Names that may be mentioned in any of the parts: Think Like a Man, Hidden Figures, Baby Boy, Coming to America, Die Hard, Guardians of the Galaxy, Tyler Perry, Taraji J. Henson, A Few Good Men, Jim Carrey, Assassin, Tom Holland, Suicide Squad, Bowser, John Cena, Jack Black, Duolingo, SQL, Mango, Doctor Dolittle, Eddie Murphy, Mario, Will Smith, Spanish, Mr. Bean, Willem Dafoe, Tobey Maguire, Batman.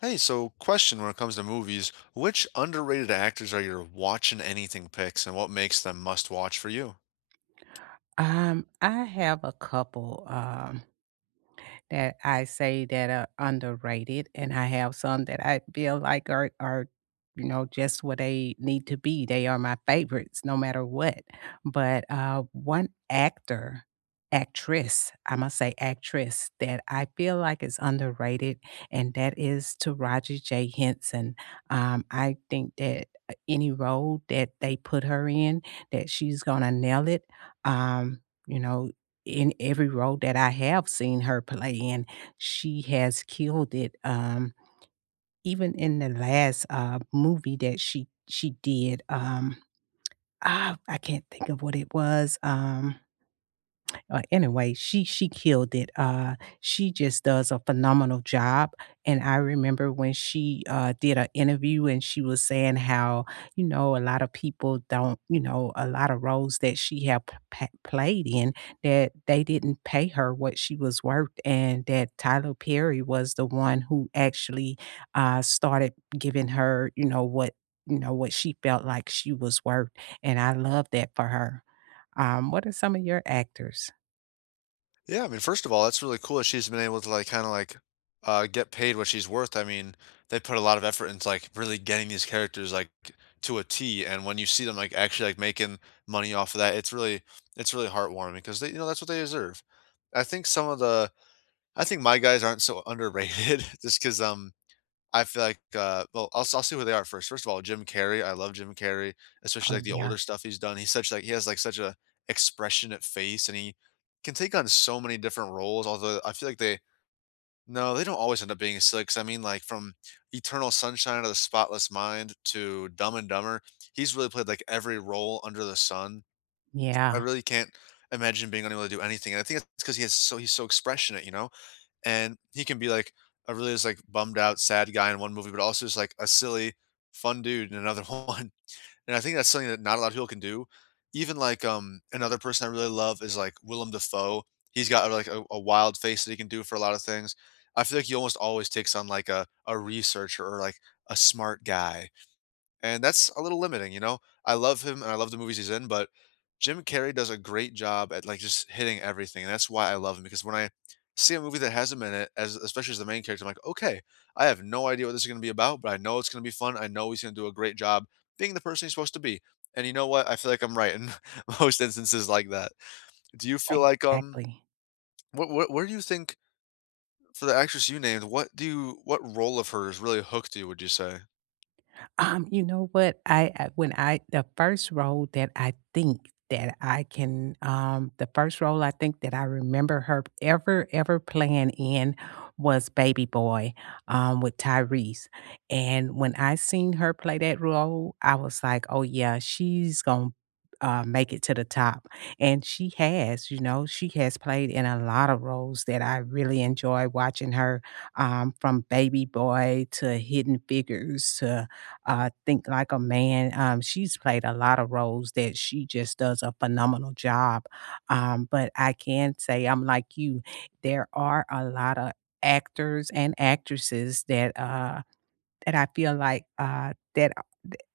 Hey, so question when it comes to movies, which underrated actors are your watch and anything picks and what makes them must watch for you? I have a couple. That I say that are underrated, and I have some that I feel like are, you know, just what they need to be. They are my favorites no matter what. But one actress, I must say actress that I feel like is underrated, and that is Taraji J. Henson. I think that any role that they put her in, that she's gonna nail it. Um, you know, in every role that I have seen her play in, she has killed it, even in the last, movie that she did, I can't think of what it was, anyway, she killed it. She just does a phenomenal job, and I remember when she did an interview and she was saying how, you know, a lot of people don't, a lot of roles that she had p pa played in that they didn't pay her what she was worth and that Tyler Perry was the one who actually, started giving her what what she felt like she was worth, and I love that for her. What are some of your actors? Yeah, I mean, first of all, that's really cool that she's been able to like get paid what she's worth. I mean, they put a lot of effort into like really getting these characters like to a T, and when you see them like actually like making money off of that, it's really heartwarming because they that's what they deserve. I think some of the I think my guys aren't so underrated just because I feel like, well, I'll see who they are first. First of all, Jim Carrey, I love Jim Carrey, especially, Oh, like, the yeah. older stuff he's done. He's such, like he has, like, such a expressionate face, and he can take on so many different roles, although I feel like they no, they don't always end up being silly, 'cause I mean, like, from Eternal Sunshine of the Spotless Mind to Dumb and Dumber, he's really played, like, every role under the sun. I Yeah. really can't imagine being unable to do anything, and I think it's because he's so expressionate, you know? And he can be like a really just like bummed out, sad guy in one movie, but also just like a silly, fun dude in another one. And I think that's something that not a lot of people can do. Even like another person I really love is like Willem Dafoe. He's got like a wild face that he can do for a lot of things. I feel like he almost always takes on like a researcher or like a smart guy. And that's a little limiting, you know? I love him and I love the movies he's in, but Jim Carrey does a great job at like just hitting everything. And that's why I love him because when I see a movie that has him in it, as especially as the main character, I'm like, okay, I have no idea what this is gonna be about, but I know it's gonna be fun. I know he's gonna do a great job being the person he's supposed to be. And you know what? I feel like I'm right in most instances like that. Do you feel like Exactly. what where do you think for the actress you named, what do you what role of hers really hooked you, would you say? You know what? I when I the first role that I think that I can the first role I think that I remember her ever, ever playing in was Baby Boy, with Tyrese. And when I seen her play that role, I was like, "Oh, yeah, she's gonna make it to the top." And she has, you know, she has played in a lot of roles that I really enjoy watching her, from Baby Boy to Hidden Figures to Think Like a Man. She's played a lot of roles that she just does a phenomenal job. But I can say I'm like you, there are a lot of actors and actresses that I feel like that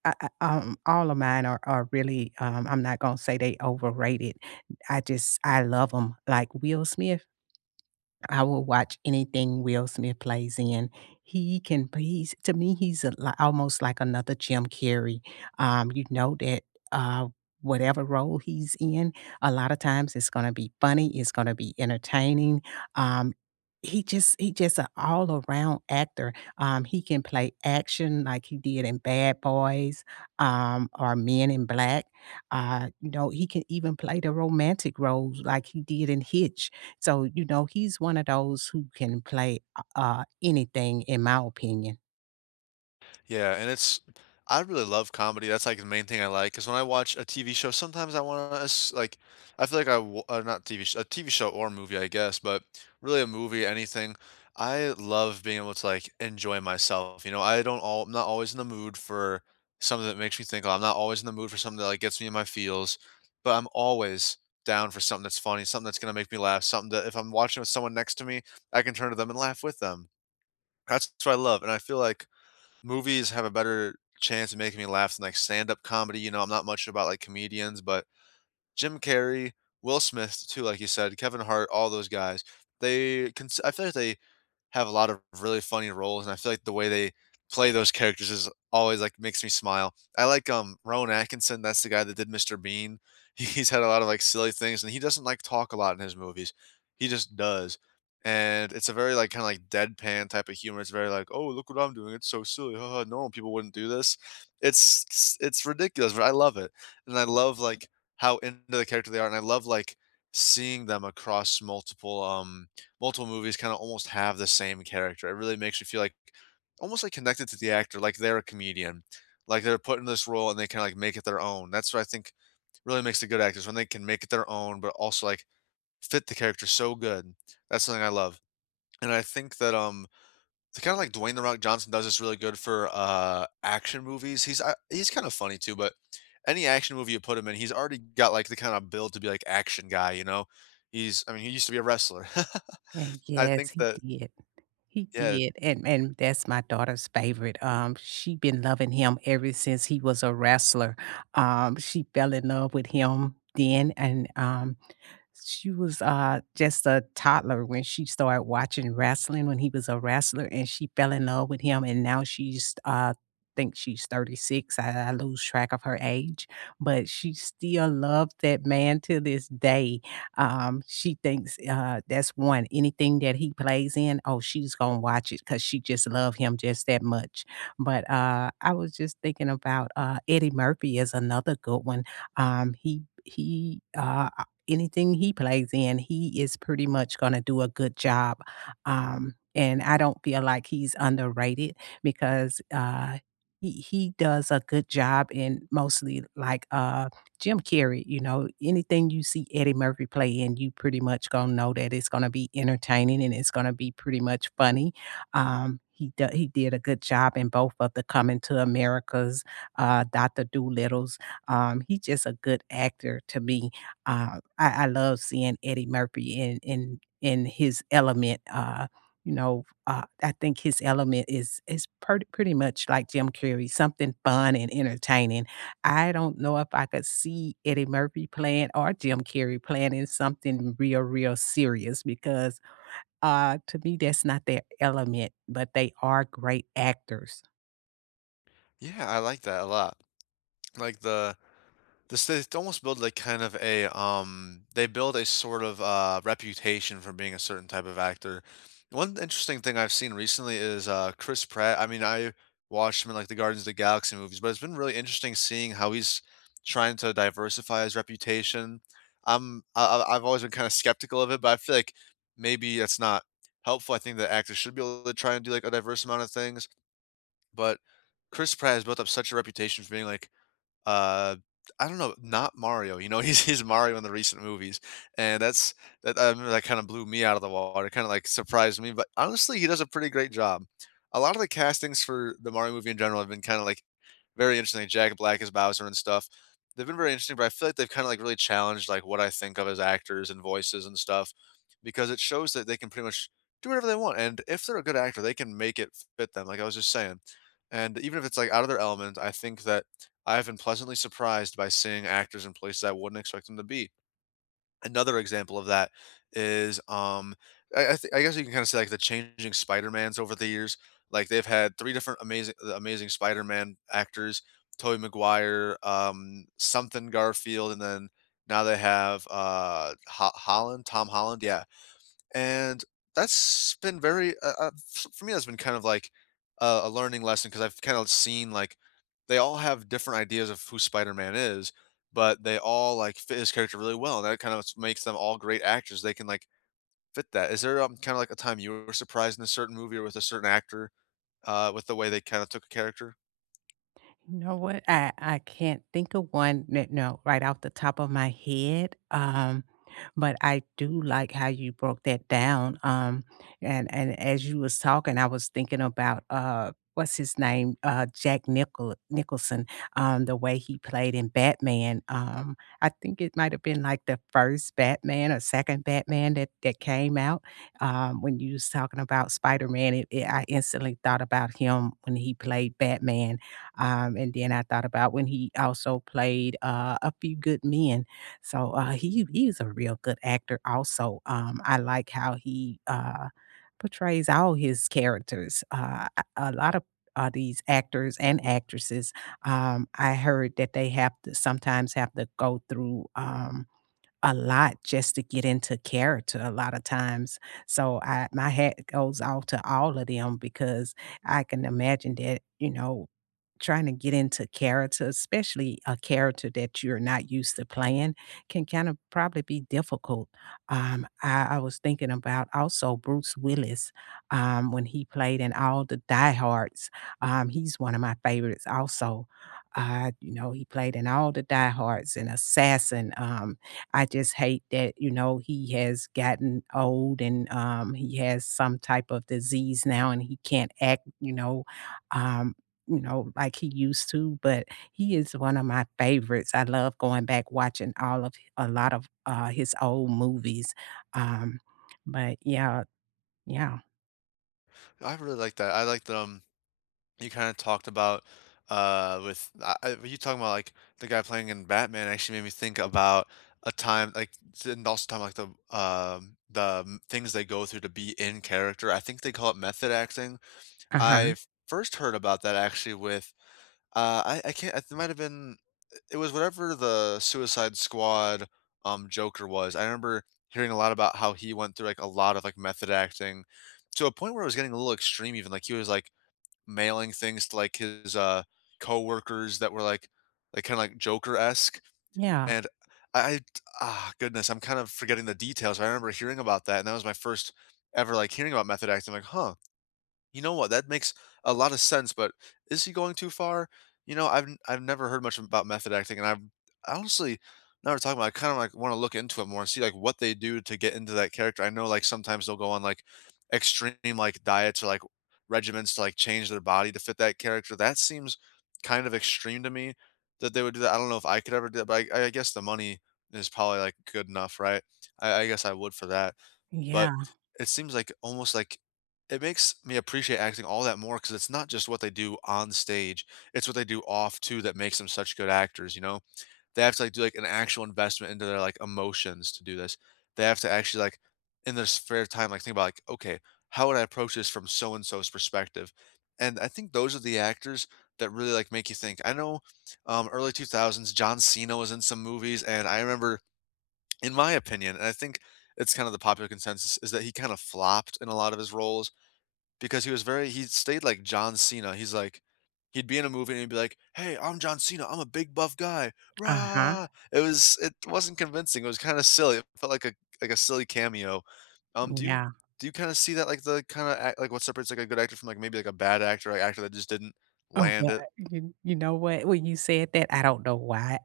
all of mine are really I'm not gonna say they overrated. I just I love them like Will Smith. I will watch anything Will Smith plays in. He's to me, he's a li almost like another Jim Carrey. You know that, uh, whatever role he's in, a lot of times it's gonna be funny, it's gonna be entertaining. Um, he just he just an all-around actor. He can play action like he did in Bad Boys, or Men in Black. You know, he can even play the romantic roles like he did in Hitch. So, you know, he's one of those who can play anything in my opinion. Yeah, and it's I really love comedy, that's, like, the main thing I like. Cause when I watch a TV show, sometimes I wanna like, I feel like I w not TV sh a TV show or movie, I guess, but really a movie, anything, I love being able to, like, enjoy myself, you know, I don't all I'm not always in the mood for something that makes me think, "Oh," I'm not always in the mood for something that, like, gets me in my feels, but I'm always down for something that's funny, something that's gonna make me laugh, something that if I'm watching with someone next to me, I can turn to them and laugh with them. That's what I love, and I feel like movies have a better chance of making me laugh than like stand-up comedy. You know, I'm not much about like comedians, but Jim Carrey, Will Smith too, like you said, Kevin Hart, all those guys. They cons I feel like they have a lot of really funny roles, and I feel like the way they play those characters is always, like, makes me smile. I like, Rowan Atkinson, that's the guy that did Mr. Bean. He's had a lot of, like, silly things, and he doesn't, like, talk a lot in his movies. He just does, and it's a very, like, kinda, like, deadpan type of humor. It's very like, "Oh, look what I'm doing. It's so silly. Normal people wouldn't do this." It's ridiculous, but I love it, and I love, like how into the character they are, and I love like seeing them across multiple movies kind of almost have the same character. It really makes you feel like almost like connected to the actor, like they're a comedian, like they're put in this role and they kind of like make it their own. That's what I think really makes the good actors when they can make it their own, but also like fit the character so good. That's something I love, and I think that it's kinda like Dwayne The Rock Johnson does this really good for, action movies. He's kinda funny too, but any action movie you put him in, he's already got, like, the kinda build to be, like, action guy, you know? He's I mean, he used to be a wrestler. And I yes, think he that did. He yeah. did, and that's my daughter's favorite. She been loving him ever since he was a wrestler. She fell in love with him then, and she was, just a toddler when she started watching wrestling when he was a wrestler, and she fell in love with him, and now she's, think she's 36. I lose track of her age, but she still loved that man to this day. She thinks, that's one, anything that he plays in, oh, she's gonna watch it because she just love him just that much. But, I was just thinking about, Eddie Murphy is another good one. Um, he he, uh Anything he plays in, he is pretty much gonna do a good job, and I don't feel like he's underrated because, he does a good job in mostly like Jim Carrey, you know, anything you see Eddie Murphy play in, you pretty much gonna know that it's gonna be entertaining and it's gonna be pretty much funny, he did a good job in both of the Coming to Americas, Doctor Doolittle's. He's just a good actor to me. I love seeing Eddie Murphy in his element, you know, I think his element is purty pretty much like Jim Carrey, something fun and entertaining. I don't know if I could see Eddie Murphy playing or Jim Carrey playing in something real, real serious because, to me, that's not their element, but they are great actors. Yeah, I like that a lot. Like the This they almost build like kind of a they build a sort of reputation for being a certain type of actor. One interesting thing I've seen recently is Chris Pratt. I mean, I watched him in like the Guardians of the Galaxy movies, but it's been really interesting seeing how he's trying to diversify his reputation. I've always been kind of skeptical of it, but I feel like maybe that's not helpful. I think that actors should be able to try and do like a diverse amount of things, but Chris Pratt has built up such a reputation for being like uh, I don't know, not Mario, you know, he's Mario in the recent movies, and that I remember that kinda blew me out of the water, kinda, like, surprised me, but honestly, he does a pretty great job. A lot of the castings for the Mario movie in general have been kinda, like, very interesting. Like, Jack Black as Bowser and stuff. They've been very interesting, but I feel like they've kind of like really challenged like what I think of as actors and voices and stuff because it shows that they can pretty much do whatever they want. And if they're a good actor, they can make it fit them, like I was just saying. And even if it's like out of their element, I think that I've been pleasantly surprised by seeing actors in places I wouldn't expect them to be. Another example of that is, I guess you can kinda say, like, the changing Spider-Mans over the years. Like, they've had 3 different Amazing Spider-Man actors, Tobey Maguire, something Garfield, and then now they have, Ho Holland? Tom Holland? Yeah. And that's been very for me that's been kind of like a learning lesson because I've kind of seen like they all have different ideas of who Spider-Man is, but they all like fit his character really well, and that kind of makes them all great actors. They can like fit that. Is there kind of like a time you were surprised in a certain movie or with a certain actor with the way they kind of took a character? You know what? I can't think of one that no, right off the top of my head. But I do like how you broke that down. And as you was talking, I was thinking about what's his name? Jack Nicholson, the way he played in Batman. I think it might have been like the first Batman or second Batman that came out. When you was talking about Spider-Man, I instantly thought about him when he played Batman and then I thought about when he also played A Few Good Men. So he he's a real good actor. Also, I like how he portrays all his characters. A lot of these actors and actresses, I heard that they have to sometimes have to go through. A lot just to get into character a lot of times. So I my hat goes off to all of them because I can imagine that, you know, trying to get into character, especially a character that you're not used to playing, can kind of probably be difficult. I was thinking about also Bruce Willis when he played in all the Die Hards. He's one of my favorites also. You know, he played in all the Die Hards and Assassin. I just hate that, you know, he has gotten old and he has some type of disease now and he can't act, you know. Um, you know, like he used to, but he is one of my favorites. I love going back watching all of a lot of, his old movies, um, but yeah, yeah. I really like that. I like them you kind of talked about with you talking about like the guy playing in Batman actually made me think about a time and also talking about like things they go through to be in character. I think they call it method acting. Uh-huh. I first heard about that actually with I can't it might have been it was whatever the Suicide Squad Joker was. I remember hearing a lot about how he went through like a lot of like method acting to a point where it was getting a little extreme even like he was like mailing things to, like, his, coworkers that were, like, kinda, like, Joker-esque, Yeah. and I, ah, goodness, I'm kind of forgetting the details. I remember hearing about that, and that was my first ever, like, hearing about method acting, like, "Huh." You know what? That makes a lot of sense, but is he going too far? You know, I've never heard much about method acting, and I've honestly now we're talking about. I kind of like want to look into it more and see like what they do to get into that character. I know like sometimes they'll go on like extreme like diets or like regimens to like change their body to fit that character. That seems kind of extreme to me that they would do that. I don't know if I could ever do that, but I guess the money is probably like good enough, right? I guess I would for that. But Yeah. it seems like almost like it makes me appreciate acting all that more because it's not just what they do on stage, it's what they do off too that makes them such good actors, you know? They have to like do like an actual investment into their like emotions to do this. They have to actually like in their spare time like think about like, okay, how would I approach this from so and so's perspective? And I think those are the actors that really like make you think. I know early 2000s John Cena was in some movies and I remember in my opinion, and I think it's kind of the popular consensus, is that he kind of flopped in a lot of his roles because he was very he stayed like John Cena. He's like he'd be in a movie and he'd be like, "Hey, I'm John Cena. I'm a big buff guy." Uh-huh. Rah! It wasn't convincing. It was kind of silly. It felt like a silly cameo. Do you Yeah. Kind of see that like the kind of act, like what separates like a good actor from like maybe like a bad actor, like actor that just didn't Oh, land well, it? you know what? When you said that, I don't know why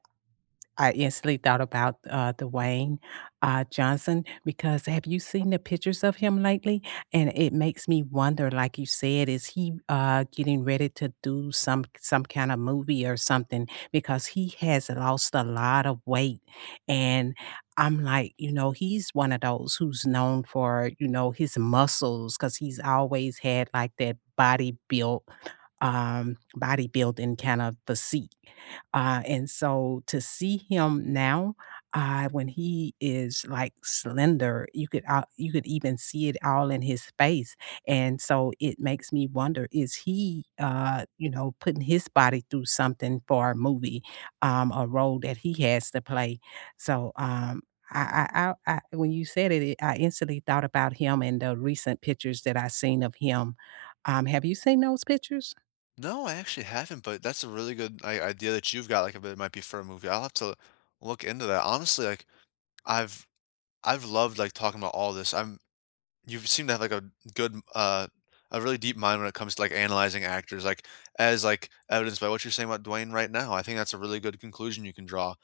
I instantly thought about, Dwayne, Johnson because have you seen the pictures of him lately? And it makes me wonder, like you said, is he getting ready to do some kinda movie or something? Because he has lost a lot of weight, and I'm like, you know, he's one of those who's known for, you know, his muscles because he's always had, like, that body built, bodybuilding kind of physique. And so to see him now, when he is like slender, you could out you could even see it all in his face. And so it makes me wonder, is he you know, putting his body through something for a movie, a role that he has to play. So when you said it, I instantly thought about him and the recent pictures that I seen of him. Have you seen those pictures? No, I actually haven't, but that's a really good I idea that you've got. Like, if it might be for a movie, I'll have to look into that. Honestly, like I've I've loved, like, talking about all this. I'm you seem to have, like, a good, a really deep mind when it comes to, like, analyzing actors, like, as, like, evidenced by what you're saying about Dwayne right now. I think that's a really good conclusion you can draw.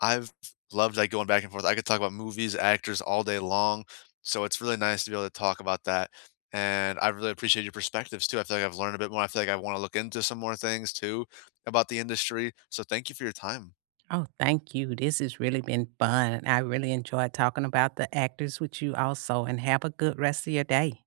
I've loved, like, going back and forth. I could talk about movies, actors all day long, so it's really nice to be able to talk about that, and I really appreciate your perspectives too. I feel like I've learned a bit more. I feel like I wanna look into some more things too about the industry, so thank you for your time. Oh, thank you. This has really been fun. I really enjoyed talking about the actors with you also, and have a good rest of your day.